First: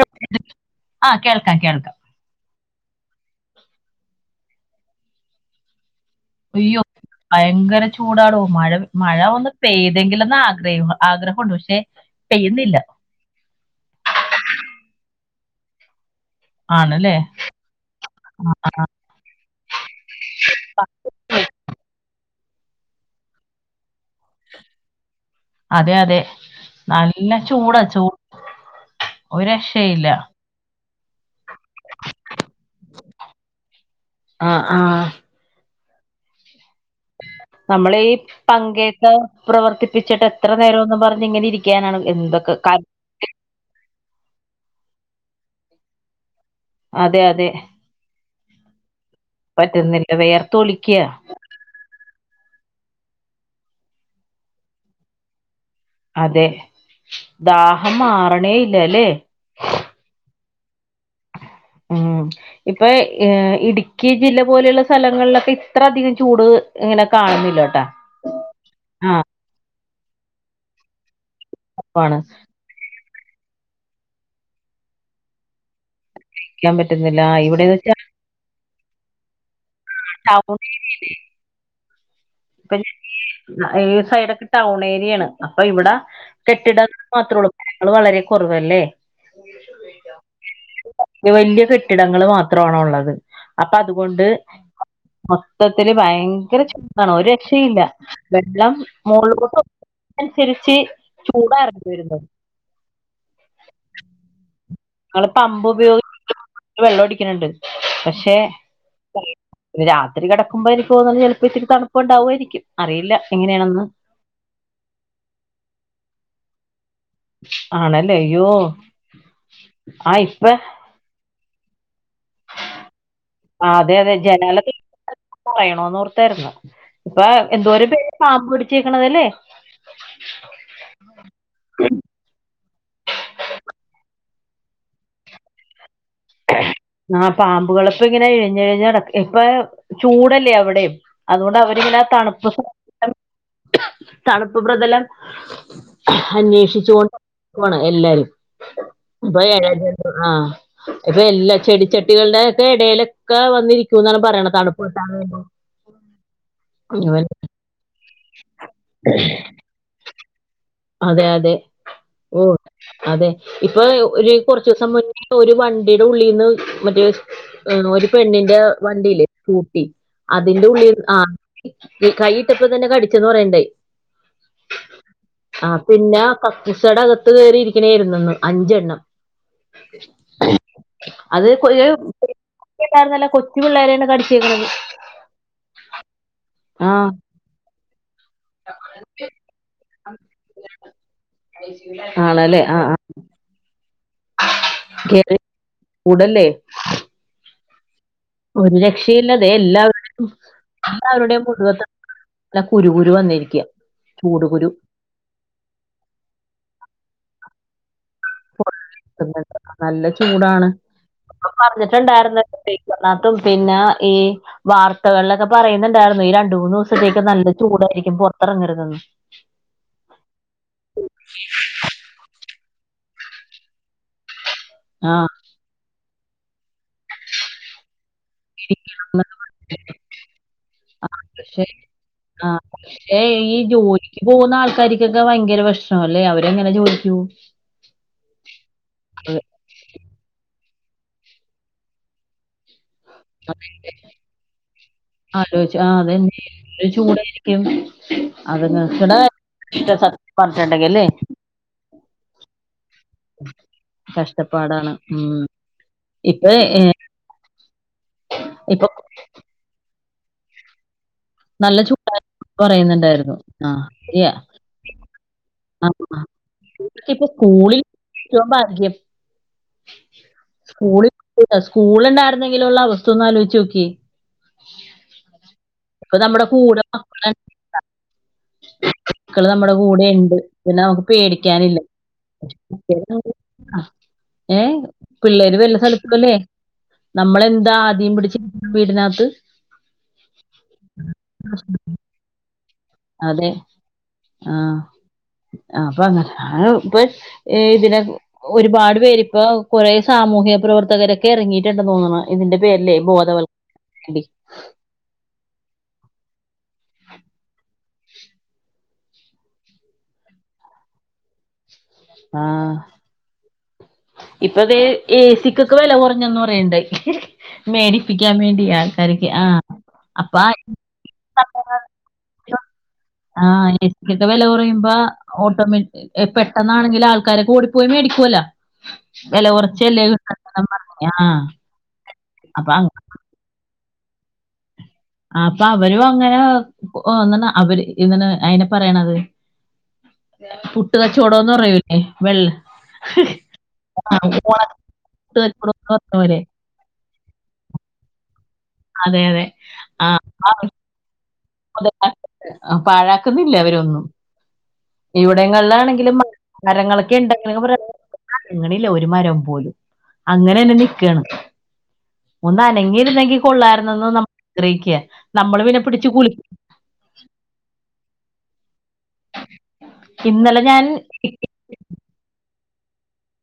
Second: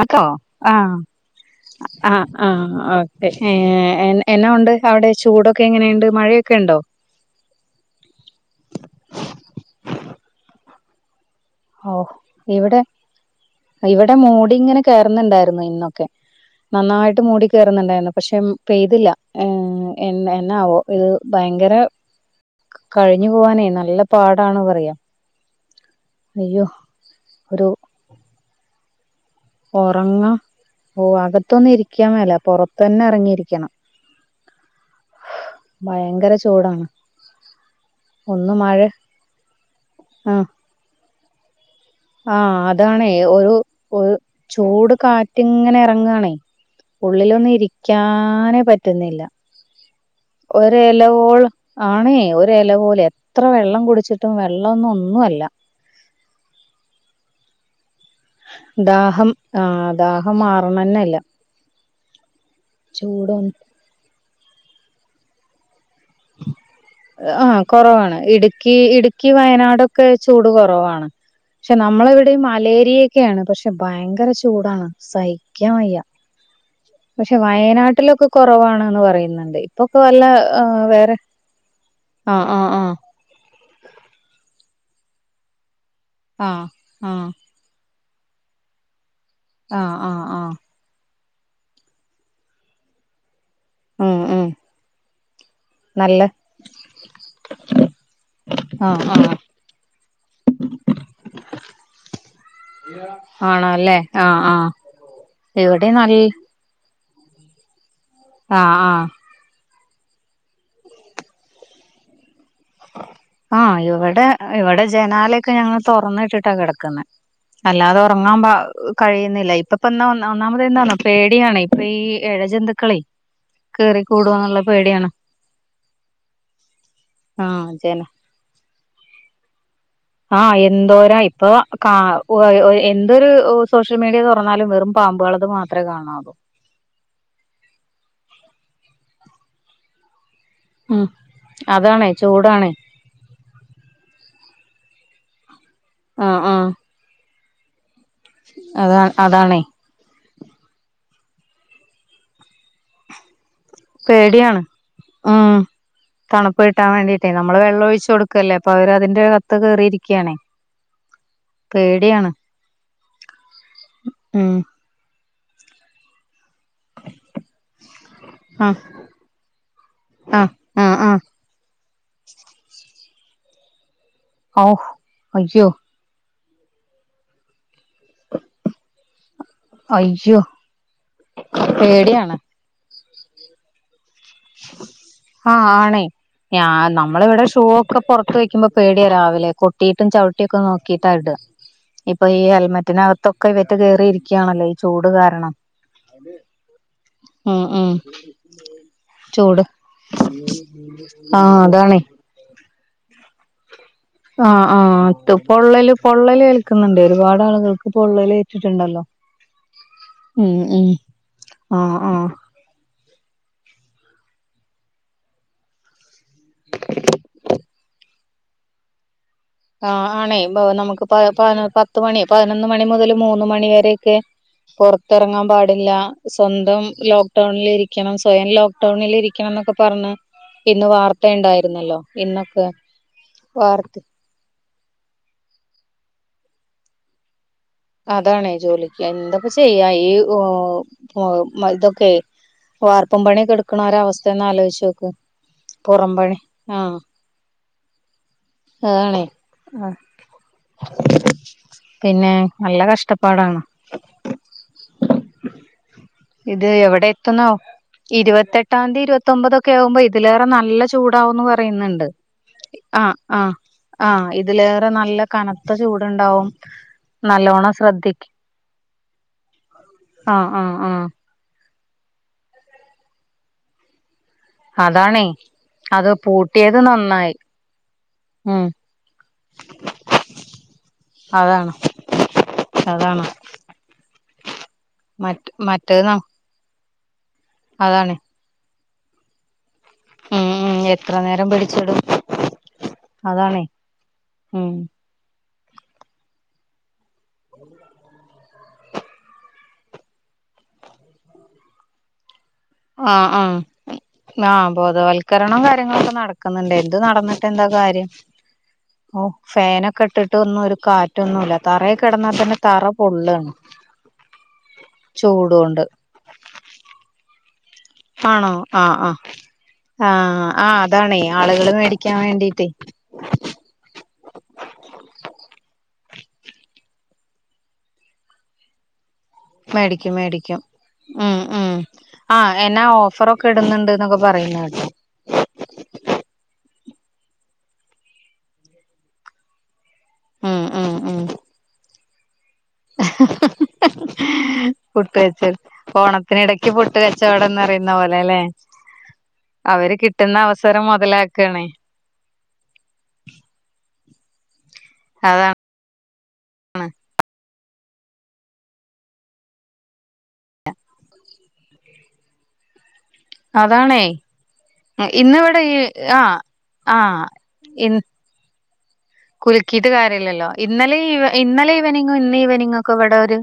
അതോ ആഹ്. ആ കേൾക്കാം കേൾക്കാം ആ ആ ഓക്കേ എന്നാ ഒണ്ട് അവിടെ ചൂടൊക്കെ എങ്ങനെണ്ട് മഴയൊ അയ്യോ ഭയങ്കര ചൂടാടോ മഴ മഴ ഒന്ന് പെയ്തെങ്കിലെന്ന് ആഗ്രഹി ആഗ്രഹൊണ്ട് പ ഓ ഇവിടെ ഇവിടെ മൂടി ഇങ്ങനെ കേറുന്നുണ്ടാര്ന്നു ഇന്നൊക്കെ. ആണല്ലേ നന്നായിട്ട് മൂടി കേറുന്നുണ്ടാര്ന്നു പക്ഷെ പെയ്തില്ല. ഏ എന്നന്നാവോ ഇത് ഭയങ്കര കഴിഞ്ഞു പോവാനേ നല്ല. പാടാണ് പറയാ. അതെ അതെ അയ്യോ നല്ല ഒരു ചൂടാ ചൂ ഒറങ്ങ ഓ അകത്തൊന്നും ഇരിക്കാൻ മേല പൊറത്തന്നെ എറങ്ങിയിരിക്കണം. ആ ആഹ്. ഭയങ്കര ചൂടാ നമ്മളീ പങ്കയക്കെ പ്രവർത്തിപ്പിച്ചിട്ട് എത്ര നേരോന്നും പറഞ്ഞ് ഇങ്ങനെ ഇരിക്കാനാണ്. ആ എന്തൊക്കെ ക അതാണേ ഒരു ഒരു ചൂട് കാറ്റിങ്ങനെ എറങ്ങാണേ. അതെ അതെ ഉള്ളിലൊന്നും ഇരിക്കാനേ പറ്റുന്നില്ല. പറ്റുന്നില്ല വെയർത്തോലിക്ക്യാ ഒരെലവോളം ആണേ ഒരെല പോലെയ എത്ര വെള്ളം കുടിച്ചിട്ടും വെള്ളൊന്നും ഒന്നു അല്ല. അതെ ദാഹം മാറ ദാഹം ആഹ് ദാഹം മാറണല്ലെ ഉം ഇപ്പൊ ഇടുക്കി ജില്ല പോലുള്ള സ്ഥലങ്ങളിലൊക്കെ ഇത്ര അധികം ചൂട്. ഇങ്ങനെ ആഹ് കാണുന്നില്ലട്ടാ കൊറവാണ് ഇടുക്കി ആഹ് ഇടുക്കി വയനാടൊക്കെ ചൂട് കൊറവാണ്. പക്ഷെ തണുപ്പാണ് നമ്മളെവിടെ മലേരിയക്കാണ് പക്ഷെ ഭയങ്കര ചൂടാണ് സഹിക്കാൻ വയ്യ. സഹിക്കാൻ പറ്റുന്നില്ല പക്ഷെ ഇവിടെന്ന് വെച്ചാൽ വയനാട്ടിലൊക്കെ കൊറവാണന്ന് പറയുന്നുണ്ട് ഇപ്പൊക്കെ വല്ല ടൗൺ വേറെ. ആഹ് ആഹ് ഇപ്പ ആഹ്. ഈ സൈഡൊക്കെ ടൗൺ ഏരിയാണ് അപ്പൊ ഇവിടെ ആ കെട്ടിട ആ മാത്രുള്ളൂ. ജനങ്ങള് വളരെ കൊറവല്ലേ. ആഹ് ആഹ് ആഹ്. വലൃ വലൃ കെട്ടിടങ്ങള് മാത്രമാണൊള്ളത്. അപ്പ ഉം അതുകൊണ്ട് ഉം മൊത്തത്തില് നല്ല ഭയങ്കര ചൂ ആണോ ഒരു രക്ഷെല്ല വെള്ളം ആ ആ ആ മോളോട്ടും. അനുസരിച്ച് ചൂടെറങ്ങി വെരുന്നു. ആണല്ലേ ആഹ് ആഹ്. ഇങള് പമ്പ് ഇവിടെ നല്ല ഉപയോഗിച്ച് വെള്ളടിക്കണണ്ട് പക്ഷെ ആഹ് ആഹ് ഈ രാത്രി കെടക്കുംമ്പോ എനിക്ക് തോന്നുന്ന് ചെലപ്പോ ഇത്തിരി തണുപ്പുണ്ടാവായിരിക്കും അറിയില്ല. ആഹ് എങ്ങനെയാണെന്ന് ഇവിടെ ഇവിടെ ജനാലെക്കെ ഞങ്ങള് തൊറന്നിട്ടിട്ട കെടക്കുന്നേ അല്ലാതെ ആണല്ലേ ഒറങ്ങാൻ അയ്യോ പ കഴിയുന്നില്ല ഇപ്പപ്പ ഒന്നാ ആ ഇപ്പ ഒന്നാമത് എന്താന്ന. പേടിയാണ് ഇപ്പ ഈ എഴജന്തുക്കളെ. ആഹ് അതെ അതെ ജനാല [unintelligible] പറയണോന്ന് ഓർത്തായിരുന്നു ഇപ്പൊ ആഹ് എന്തോ ഒരു പേ ജന പാമ്പ് പിടിച്ചേക്കണത് അല്ലേ. ആഹ് എന്തോരാ ഇപ്പൊ കാ എന്തൊരു സോഷ്യൽ മീഡിയ തുറന്നാലും വെറും. പാമ്പുകളത് മാത്രേ കാണാറു ആ പാമ്പുകള് ഇപ്പങ്ങനെ എഴഞ്ഞ് ഇഴഞ്ഞു നട ഇപ്പൊ ചൂടല്ലേ അവിടെ ടെ ഉം അതുകൊണ്ട് അവരിങ്ങനെ അതാണേ തണുപ്പ് ചൂടാണേ [unintelligible] തണുപ്പ് പ്രതലം ആഹ് ആഹ് അന്വേഷിച്ചു കൊണ്ട് [unintelligible] എല്ലരും. അതാ പ്പം അതാണേ എഴ ജന്തു ആഹ്. ഇപ്പൊ എല്ലാ ചെടിച്ചെട്ടികളുടെ ഒക്കെ ഇടയിലൊക്കെ വ പേടിയാണ് ഉം തണുപ്പ് കിട്ടാൻ ഇവൻ വേണ്ടിട്ടേ നമ്മള് വെള്ളം ഒഴിച്ചു കൊട് ക്കല്ലേ അപ്പൊ അവര് അതിന്റെകത്ത് കേറിയിരിക്കണേ. അതെ അതെ ഓഹ് അതെ ഇപ്പൊ ഒരു ഉം കൊർച്ചൂസം മു ഒരു വണ്ടിയുടെ ഉള്ളിൽന്ന് മറ്റേ ഒരു പെണ്ണിന്റെ ആഹ് വണ്ടില്ലേ കൂട്ടി ആഹ് അതിന്റെ ഉള്ളിൽ ആഹ് ആ ആഹ് ഈ കൈയിട്ടപ്പ തന്നെ കടിച്ചെന്ന് പറയണ്ടേ ഓഹ് ആഹ് പിന്നെ കക്കൂസയുടെ അകത്ത് കയറിയിരിക്കണായിരുന്നുന്ന് അഞ്ചെണ്ണം അയ്യോ അത് പേടിയാണ് [unintelligible] കൊച്ചു പിള്ളേരെ [unintelligible] ആഹ് ആണേ ഞ ആ നമ്മള ഇവിടെ ഷൂ ഒക്കെ പുറത്ത് വെക്കുമ്പോ പേടിയ രാവിലെ കിട്ടിയിട്ടും ചവിട്ടിയൊക്കെ നോക്കിട്ടാ ഇടുക ഇപ്പൊ ഈ ആണല്ലേ ആ ആ. ഹെൽമെറ്റിനകത്തൊക്കെ ഇവറ്റ കേറിയിരി ക്കെയാണല്ലോ ഈ ചൂട് കേറി കാരണം കൂടല്ലേ ഉം ഉം ഒരു രക്ഷയില്ല തേ ചൂട് എല്ലാവരുടെയും ആഹ് മുതുവത്തും അതാണേ ആ കുരു കുരു വന്നിരിക്കാ ആഹ് ആഹ് അത് പൊള്ളല് പൊള്ളലേൽക്കുന്നുണ്ട് ഒരുപാട് ആളുകൾക്ക് പൊള്ളല് [unintelligible] നല്ല ഉം ചൂടാണ് ഉം ഇപ്പ ആഹ് ആഹ് പറഞ്ഞിട്ടുണ്ടായിരുന്ന [unintelligible] പിന്നെ ഈ വാർത്തകളിലൊക്കെ പറയുന്നുണ്ടായിരുന്നു ഈ രണ്ട് മൂന്ന് ദിവസത്തേക്ക് നല്ല ചൂടായിരിക്കും പുറത്തിറങ്ങരുതെന്ന് ആഹ് ആണേ നമുക്ക് പ പത്ത് മണി പതിനൊന്ന് മണി മുതൽ മൂന്ന് മണി വരൊക്കെ ആഹ് പുറത്തിറങ്ങാൻ പാടില്ല സ്വന്തം ലോക്ക് ഡൗണിലിരിക്ക രിക്കണം സ്വയം ലോക്ക് ഡൌണിൽ ഇരിക്കണം എന്നൊക്കെ പറഞ്ഞ് ഇന്ന് വാർത്ത ഉണ്ടായിരുന്നല്ലോ ഇന്നൊക്കെ ഏഹ് ഈ വാർത്ത ജോലിക്ക് പോകുന്ന ആൾക്കാർക്കൊക്കെ ഭയങ്കര പ്രശ്നമല്ലേ അവരെങ്ങനെ ജോലിക്ക്‌ പോവും അതാണെയ് ജോലിക്ക് എന്തപ്പ ചെയ്യാ ഈ ഏഹ് ഇതൊക്കെ വാർപ്പും പണിയൊക്കെ എടുക്കണ ഓരെ അവസ്ഥയൊന്ന് ആലോചിച്ച് നോക്ക് ആലോയ്ച്ചു ആഹ് പുറം പണി അതെന്നെ നല്ല ആഹ് ചൂടായിരിക്കും ത്യം അത്ങ്ങ്ക്ക്‌ണ അതാണേ ഇഷ്ട സത്യം പറഞ്ഞിട്ടുണ്ടെങ്കിൽ ല്ലേ പിന്നെ നല്ല കഷ്ടപ്പാടാണ് കഷ്ടപ്പാടാണ് ഉം ഇപ്പൊ ഇത് ഏ, എവിടെ എത്തുന്നോ ഇപ്പൊ ഇരുപത്തെട്ടാം തീയതി ഇരുപത്തി ഒമ്പതൊക്കെ ആവുമ്പോ ഇതിലേറെ നല്ല ചൂ ചൂടാവൂന്ന് നല്ല പറയുന്നുണ്ട് ചൂടായി പറയുന്നുണ്ടായിരുന്നു ആഹ് ആ ആഹ് ശരിയാ ഇതിലേറെ നല്ല കന ത്ത ആ ആ. ചൂടുണ്ടാവും ഇപ്പൊ നല്ലോണം സ്കൂളിൽ ശ്രദ്ധിക്കും ഏറ്റവും ഭാഗ്യം ആഹ് ആഹ് ആഹ് സ്കൂള് ഉണ്ടായിരുന്നെങ്കിലുള്ള അവസ്ഥ ഒന്ന് ആലോച്ച് നോക്കിയേ അതാണേ അത് ഇപ്പൊ നമ്മുടെ പൂട്ടിയത് കൂടെ നന്നായി ഉം ക്കള് നമ്മടെ കൂടെയെണ്ട് പിന്നെ നമക്ക് അതാണ് പേടിക്കാനില്ല അതാണ് ഏഹ് മറ്റ് പിള്ളേര് വല്ല മറ്റേത് ന സ്ഥലത്തല്ലേ നമ്മളെന്താ ആദീം അതാണ് പിടിച്ച് വീടിനാത്ത് ഉം എത്ര നേരം പിടിച്ചിടും അതെ അതാണേ ഉം ആഹ് അപ്പൊ അങ്ങന [unintelligible] ഏതിന് ഒരുപാട് പേരിപ്പൊ കൊറേ സാമൂഹ്യ പ്രവർത്തകരൊക്കെ എറങ്ങിയിട്ടണ്ടന്ന് തോന്നണ് ഇതിന്റെ പേരിലേ ആഹ് ആഹ് ബോധവൽക്കരണത്തിനു വേണ്ടി ആഹ് ബോധവൽക്കരണോം കാര്യങ്ങളൊക്കെ നടക്ക്ന്നെണ്ട് എന്ത് നടന്നിട്ടെന്താ കാര്യം ഓഹ് ഫാനൊക്കെ ഇട്ടിട്ട് ഒന്നും ഒരു കാ റ്റൊന്നു ഇല്ല തറേ കിടന്നാ ആ തന്നെ തറ പൊള്ളാണ് ഇപ്പൊ ദേ ഏ സിക്കൊക്കെ ചൂടോണ്ട് വെല കുറഞ്ഞന്ന് പറയണെണ്ടായ് മേടി പ്പിക്കാൻ ആണോ വേണ്ടി ആഹ് ആൾക്കാർക്ക് ആഹ് ആഹ് ആഹ് അതാണേ ആളുകള് മേടിക്കാൻ വേണ്ടീട്ടേ ആഹ് ഏ സി ക്കൊക്കെ വെല കൊറയുമ്പ ഓട്ടോമാറ്റിക് എഹ് പെട്ട ന്നാണെങ്കില് ആൾക്കാരെക്ക ഓടിപ്പോയി മേടിക്കുവല്ല വെല കൊറച്ചല്ലേ മേടിക്കും മേടിക്കും കിട്ടണംന്നും പറഞ്ഞ് ഉം ആഹ് അപ്പ അ കെടന്ന്ണ്ട്ന്നെക്കെ പറയുന്ന കേട്ട് ആഹ് അപ്പ അവരും അങ്ങനെ തോന്നണ് അവര് ഇതിനെ അയിനെ പറയണത് ഉം ഉം പുട്ട് ഉം കച്ചോടോന്ന് പറയൂലെ വെ [unintelligible] പറഞ്ഞപോലെ ക്കി പുട്ട് കച്ചവടംന്ന് പറയുന്ന പോലെ അല്ലെ അതെ അതെ അവര് ആ കിട്ടുന്ന അവസരം മൊതലാ ക്കണേ [unintelligible] പാഴാക്കുന്നില്ല ഇവരൊന്നും അതാണ് ഇവിടെങ്ങളിലാണെങ്കിലും മരങ്ങളൊക്കെ ഇണ്ടെങ്കി [unintelligible] അനങ്ങണില്ല ഒരു മരം പോലും അങ്ങനെന്നെ നിക്കേണ് ഒന്നനങ്ങിരുന്നെങ്കി അതാണേ കൊള്ളായിരുന്നന്ന് നമ്മളാഗ്രഹിക്ക ഇന്നിവിടെ നമ്മള് ഈ പിന്നെ പിടിച്ച് കുലു ആഹ് ആഹ് എൻ കുലുക്കീട്ട് കാര്യവില്ലല്ലോ ഇന്നലെ ഞാൻ ഇന്നലെയീവ ഇന്നലെ ഈവനിംങ്ങ് ഇന്ന് ഈവനിങ്ങൊക്കെ ഇവിടെ ഒര്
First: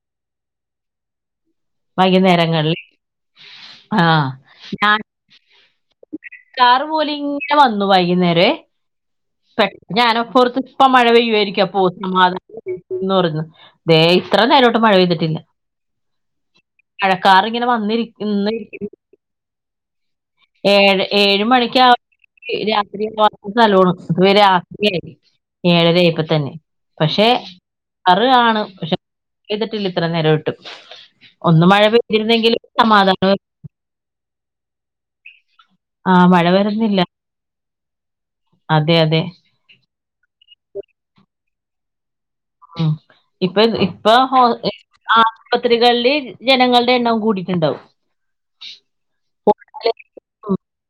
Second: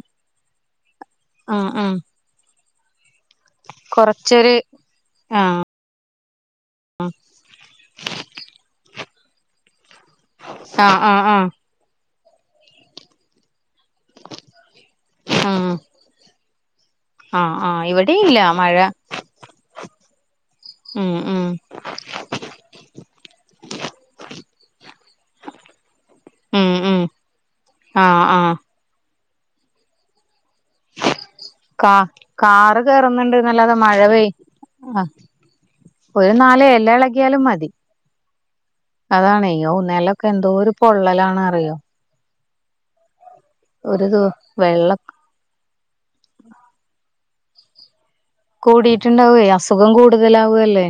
ഉം ഉം വൈകുന്നേരങ്ങളില് കൊറച്ചൊര് ആഹ് കാറ് പോലിങ്ങനെ വന്നു വൈകുന്നേരെ പെ ഞാനപ്പോർത്ത് ഇപ്പ ആഹ് മഴ ആഹ് ആഹ് പെയ്യുമായിരിക്കും അപ്പോ സമാധാനന്ന് പറഞ്ഞ് ദേ ഇത്ര നേരായിട്ടും മഴ പെയ്തിട്ടില്ല ആഹ് ആഹ് മഴക്കാറിങ്ങനെ ആഹ് വന്നിരിക്ക് ഇവിടെയും ഇല്ല നിന്നിരി മഴ ഏഴ് ഉം ഏഴ് ഉം മണിക്കാ രാത്രി [unintelligible] രാത്രിയായി ഏഴരേപ്പ തന്നെ ഉം ഉം പക്ഷെ ആഹ് ആഹ് [unintelligible] പക്ഷേ [unintelligible] പെയ്തിട്ടില്ല ഇത്ര നേരോ കാ കാറ് സമാധാനം കയറുന്നുണ്ട്ന്നല്ലാതെ മഴ പെയ് ആഹ് ആഹ് ഒരു മഴ നാല് എല വരുന്നില്ല എളകിയാലും മതി അതെ അതെ അതാണെ ഒഹ് നെലം ക്കെ എന്തോരു പൊള്ളലാണ്‌ അറിയോ ഉം ഇപ്പ ഒരു ഇപ്പോ ദി ഹോ വെള്ളം ആഹ് പത്രികളിൽ ജനങ്ങളുടെ എണ്ണോം കൂടീട്ടെണ്ടാവും കൂടിയിട്ടുണ്ടാവൊ അസുഖം കൂടുതലാവല്ലേ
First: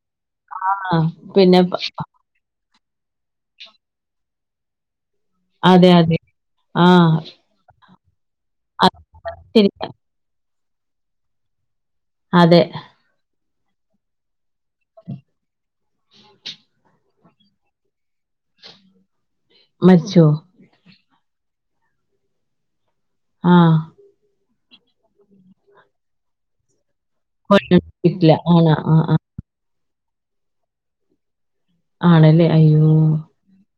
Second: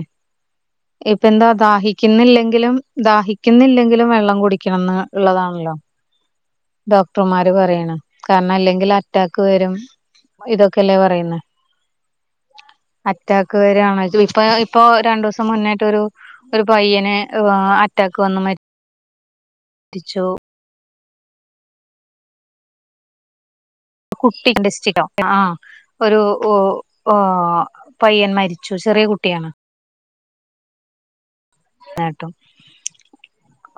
ആഹ് ഇപ്പ എന്താ പിന്നെ പ- ദാഹിക്കുന്നില്ലെങ്കിലും ദാഹിക്കുന്നില്ലെങ്കിലും വെള്ളം കുടിക്കണം ന്ന ഉള്ളതാണല്ലോ അതെ അതെ ആഹ് ഡോക്ടർമാർ പറയ്ണ കാരണം അല്ലെങ്കിൽ അറ്റാക്ക് ശരി വരും ഇതൊക്കെല്ലേ പറയുന്നെ അതെ അറ്റാക്ക് വരാണ് ഇപ്പ ഇപ്പോ രണ്ടുസം മുന്നെയിട്ടൊരു ഒരു പയ്യന് ഹ് അ അറ്റാക്ക് വന്ന് മരി മരിച്ചോ ആഹ് കുട്ടി ഇന്റസ്റ്റിനോ ആ ഒരു ഉ ഓ ല്ല പയ്യൻ ആണ മരിച്ചു ആ ചെറിയ ആ കുട്ടിയാണ് നേട്ടും ആണല്ലേ അയ്യോ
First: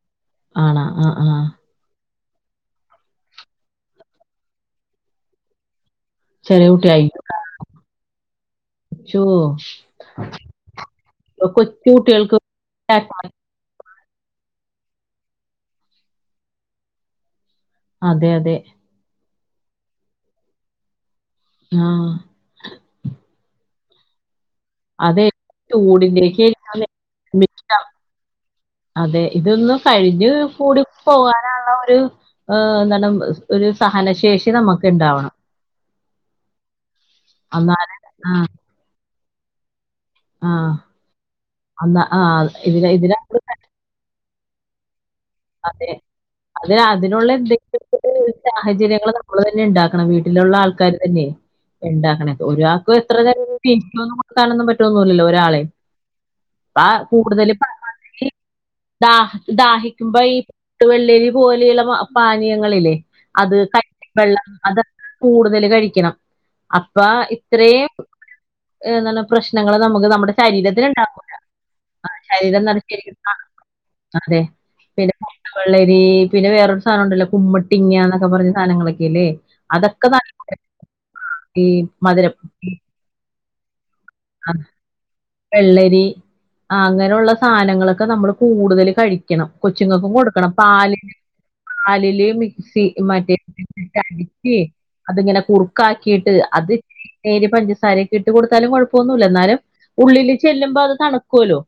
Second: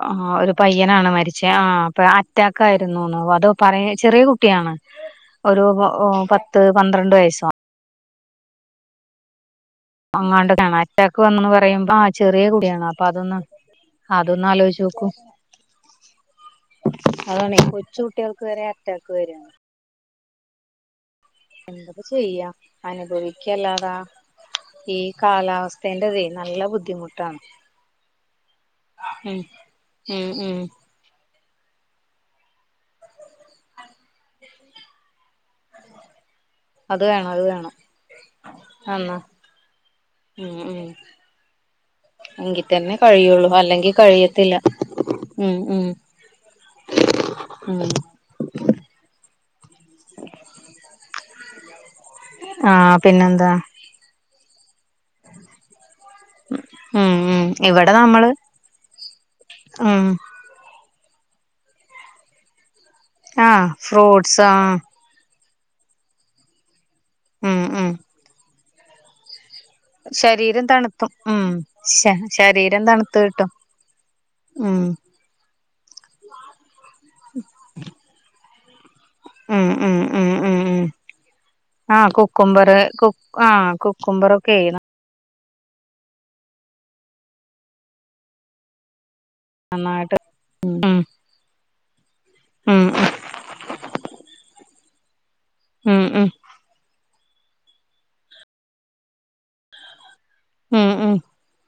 ആ ഒരു ആണാ ആ പയ്യനാണോ മരിച്ചേ ആ പ്പ അറ്റാക്ക് ആയിരുന്നുന്നു അത് പറയെ ചെറിയ കുട്ടിയാണ് ഒരു പത്ത് ചെറിയ കുട്ടി ആയി പന്ത്രണ്ട് വയസ്സോ ശു അങ്ങാണ്ട് അറ്റാക്ക് വന്നന്ന് പറയുമ്പോ ആ കുട്ടികൾക്ക് ചെറിയ കുട്ടിയാണ് അപ്പോ അതൊന്ന് അതൊന്നാലോചിച്ചു നോക്കൂ അതാണെ അതെ കൊച്ചുകുട്ടിയാൾക്ക് അതെ വരെ അറ്റാക്ക് വരാണ് എന്തപ്പ ആഹ് ചെയ്യാം അനുഭവിക്കല്ലാതെ ഈ അതെ കാലാവസ്ഥയ്ന്റതെ നല്ല ബുദ്ധിമുട്ടാണ് ചൂടിന്റെയൊക്കെ അതെ ഉം ഇതൊന്ന് കഴിഞ്ഞ് ഉം ഉം കൂടി പോകാനുള്ള ഒരു എന്താണ്‌ ഒരു സഹനശേഷി നമുക്ക് ഇണ്ടാവണം അത് വേണം അത് വേണം ആ എന്നാ ആ ഉം ഉം എന്നാ ആ ഇതിന് എങ്കിതന്നെ ഇതിന് കഴിയൊള്ളൂ അല്ലെങ്കി കഴിയത്തില്ല. ഉം ഉം അതെ അത് അതിനുള്ള എന്തെ ഉം [unintelligible] സാഹചര്യങ്ങള് നമ്മൾ തന്നെ ണ്ടാക്കണം വീട്ടിലുള്ള ആൾക്കാര് തന്നെ. ണ്ടാക്കണേ ഒരാക്ക് ആഹ് എത്ര പിന്നെന്താ [unintelligible] പറ്റുവൊന്നുമില്ലല്ലോ ഒരാളീം. പാ ഉം ഉം കൂടുതല് പാ ഇവിടെ മാതിരി നമ്മള് ദഹ ദാഹി ഉം ഈ പട്ട് വെള്ളരി പോലെയുള്ള പാനീയങ്ങളില്ലേ അത് ആഹ് കഞ്ഞി ഫ്രൂട്ട്സ് വെള്ളം ആഹ് അത്. കൂടുതല് കഴിക്കണം അപ്പ ഉം ഉം ഇത്രേം. ഏഹ് നന്ന പ്രശ്നങ്ങള് നമുക്ക് നമ്മുടെ ശരീരം ശരീരത്തിന് തണുത്തും ണ്ടാവൂലാ ഉം ശ ശരീരം തണുത്ത് നച്ചിരിക്കുമ്പളാണ്. കിട്ടും അതെ ഉം പി പിന്നെ പൊട്ട് വള്ളരി പിന്നെ വേറൊരു സാധനണ്ടല്ലോ കുമ്മട്ടിങ്ങന്നൊക്കെ പറഞ്ഞ സാനങ്ങളൊക്കെല്ലേ. ഉം ഉം അതൊക്കെ ഉം തന്ന ഉം ഉം ഈ ആഹ് മധുരം. കുക്കുംബർ കു ആഹ് കുക്കുംബറൊക്കെ. വെള്ളരി ആഹ് അങ്ങനുള്ള സാനങ്ങളൊക്കെ നമ്മള് കൂടുതൽ കഴിക്ക ണം കൊച്ചുങ്ങക്കും നന്നായിട്ട് കൊടുക്കണം ഉം പാലില് പാലില്. ഉം മിക്സി മറ്റേ അടിക്കേഅതിങ്ങനെ ഉം ഉം കുറുക്കാക്കീട്ട് അത്. ഏര് പഞ്ചസാരയൊക്കെ ഇട്ട് കൊടുത്താലും കൊഴപ്പൊന്നൂല്ലാ എന്നാലും. ഉള്ളില് ചെല്ലുമ്പോ ഉം അത് ഉം തണുക്കോല്ലോ.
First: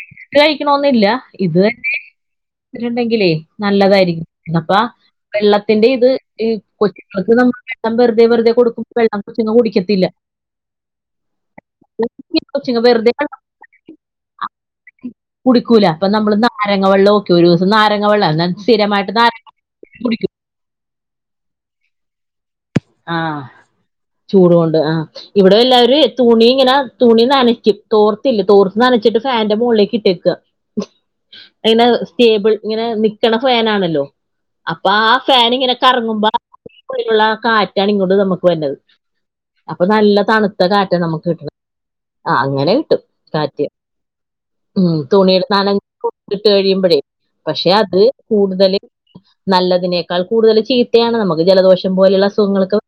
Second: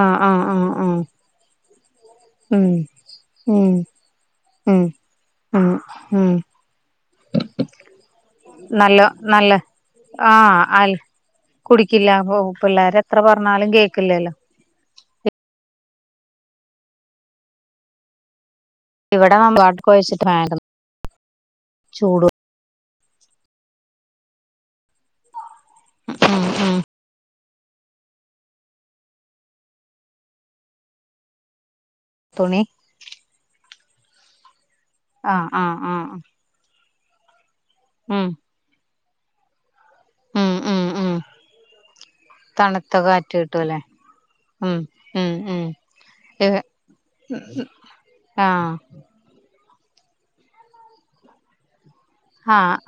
ആഹ് കഴി ആഹ് ആഹ് ആഹ് കഴിക്കണോന്നില്ല. ഇത് തന്നെ ഉം മധുരണ്ടെങ്കിലേ ഉം നല്ലതായിരിക്കും. പിന്നെപ്പാ ഉം ഉം വെള്ളത്തിന്റെ ഇത് ഉം ഈ കൊച്ചുങ്ങൾക്ക് നമ്മൾ വെള്ളം വെറുതെ വെറുതെ കൊടുക്കുമ്പോ നല്ല വെള്ളം കൊച്ചിങ്ങ നല്ല കുടിക്കത്തില്ല. ആഹ് അല്ല കുടിക്കില്ല പൊ കൊച്ചുങ്ങ വെറുതെ പിള്ളേരെത്ര വെള്ളം പറഞ്ഞാലും കേക്കില്ലല്ലോ. കുടിക്കൂല പ്പൊ നമ്മള് നാരങ്ങ വെള്ളം ക്കെ ഒരു ദിവസം നാരങ്ങ വെള്ളം എന്ന ഇവിടെ വമ്പാട്ടകൊഴച്ചിട്ട് വേണം ചൂട്. ആഹ് ചൂടോണ്ട് ആഹ് ഇവിടെ എല്ലാരുടവേ ഉം തുണി ഉം ഇങ്ങനെ. തുണി നനയ്ക്കും തോർത്തില്ല തോർത്ത് നനച്ചിട്ട് ഫാന്റെ മോളിലേക്ക് ഇട്ടേക്കാ. ഇങ്ങനെ സ്റ്റേബിൾ തുണി ഇങ്ങനെ നിക്കണ ഫേനാണല്ലോ അപ്പൊ ആ ആഹ് ഫാനിങ്ങനെ ആഹ് ആഹ് കറങ്ങുമ്പാ. ക്കുള്ളിലുള്ള കാറ്റാണ് ഇങ്ങോട്ട് ഉം നമുക്ക് വരണത് അപ്പൊ നല്ല. ഉം തണുത്ത ഉം കാറ്റാ ഉം നമുക്ക് കിട്ടണെ ആഹ് അങ്ങനെ തണുത്ത കിട്ടും കിട്ടും കാറ്റ്. അല്ലേ ഉം തുണീടെ സ്ഥാനങ്ങ കൊടുത്തിട്ട് കഴിയുമ്പഴേ പക്ഷെ അത് ആഹ് കൂടുതല്. നല്ലതിനേക്കാൾ കൂടുതല് ചീത്തയാണ് നമുക്ക് ജലദോഷം പോലെള്ള അസു ആഹ്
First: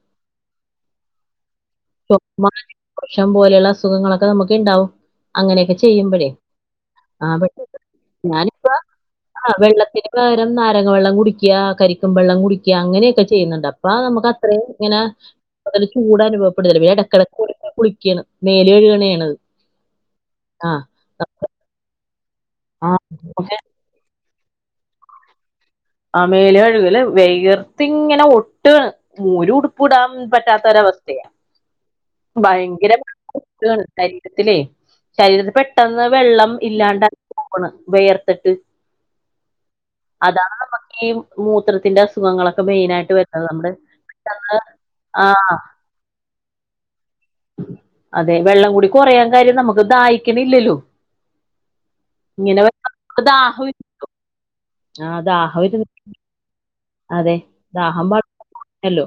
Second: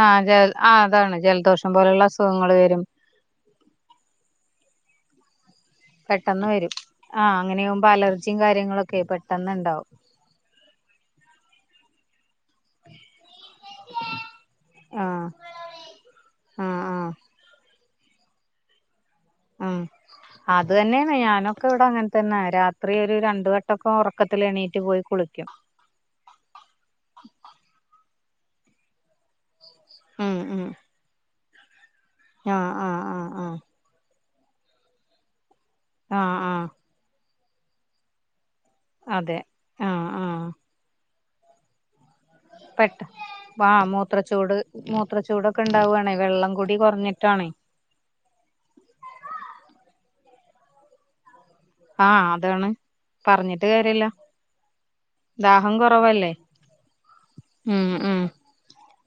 ആഹ് അതെ അതാണ് ജലദോഷം പോലെള്ള അസുഖങ്ങള് വരും. ഷം പോലെള്ള അസുഖങ്ങളൊക്കെ നമുക്കിണ്ടാവും. അങ്ങനെയൊക്കെ ചെയ്യുമ്പഴേ പെട്ടെന്ന് വരും ആഹ് അങ്ങനെയാകുമ്പോ അലർജിയും ഞാനിപ്പ കാര്യങ്ങളൊക്കെ ആ പെട്ടെന്ന് ഇണ്ടാവും വെള്ളത്തിന്. നേരം നാരങ്ങവെള്ളംകുടിക്ക്യാ കരിക്കുംവെള്ളം കുടിക്യാ അങ്ങനെയൊക്കെ ചെയ്യുന്നുണ്ട് അപ്പൊളാ നമുക്കത്രേം ഇങ്ങനെ ആഹ് കൂടുതൽ ചൂട് ആഹ് അനുഭവപ്പെടേല്ല ആഹ് എടക്കെടക്ക് കുളിക്കാ ക്ക്യാണ് മേല് കെഴുകണേണത്. ഉം അത് തന്നേണ് ഞാനൊക്കെ ഇവിടെ അങ്ങനെ തന്നെ രാത്രി ഒരു ആ രണ്ട്‌ വട്ട ട്ടൊക്കെ ഒറക്കത്തിലെണ്ണീറ്റ് പോയി കുളിക്കും. ആ മേല് കഴുകല് വെയർത്തിങ്ങനെ ഒട്ടാണ് മോര്കൊടു ഉപുടാം ഉം ഉം പറ്റാത്തൊരവസ്ഥയാ ആഹ് ഭയങ്കര. ആഹ് ആഹ് ആഹ് [unintelligible] ശരീരത്തിലേ ശരീരത്തി പെട്ടെന്ന് ആഹ് വെള്ളം ആഹ് ഇല്ലാണ്ടാവാണ് വെയർത്തിട്ട്. അതെ ആഹ്, ആഹ്. അതാണ് നമുക്കീ മൂത്രത്തിന്റെ അസുഖങ്ങളൊ പെട്ടാ ആഹ് മൂത്രച്ചൂട് ആ മൂത്രച്ചൂടൊക്കെ ഉണ്ടാവാണെ വെള്ളകൂടി കൊറഞ്ഞിട്ടാണെ. അതെ വെള്ളം കൂടി കൊറയാ കാര്യം നമുക്ക് ദാഹിക്ക്ണില്ലല്ലോ. ആഹ് അതാണ് പറഞ്ഞിട്ട് കാര്യല്ല. ആഹ് ദാഹ. ദാഹം [unintelligible] കുറവല്ലേ അതെ ഉം ദാഹം [inaudible] ഉം ല്ലല്ലോ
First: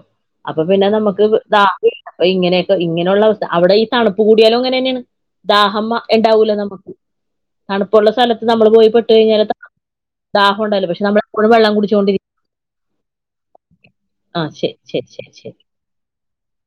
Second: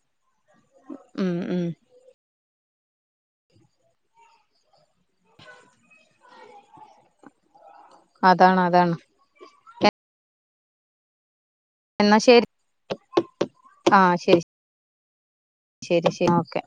അപ്പൊ പിന്നെ നമുക്ക് ഉം ദാ ഉം അപ്പൊ ഇങ്ങനെയൊക്കെ ഇങ്ങനെയുള്ള അവസ്ഥ അവിടെ ഈ തണുപ്പ് കൂടിയാലും അങ്ങനന്നെയാണ്. ദാഹമ്മ ണ്ടാവൂല നമുക്ക്. തണുപ്പുള്ള സ്ഥലത്ത് അതാണ് നമ്മള് പോയി അതാണ് പെട്ട് കഴിഞ്ഞാൽ ദാഹൊണ്ടാവൂല്ലാ പക്ഷെ നമ്മളെപ്പോഴും വെള്ളം കുടിചോ എന്നാ ശരി ആഹ് ശരി ശരി ശരി ശരി ശരി ശരി ഓക്കെ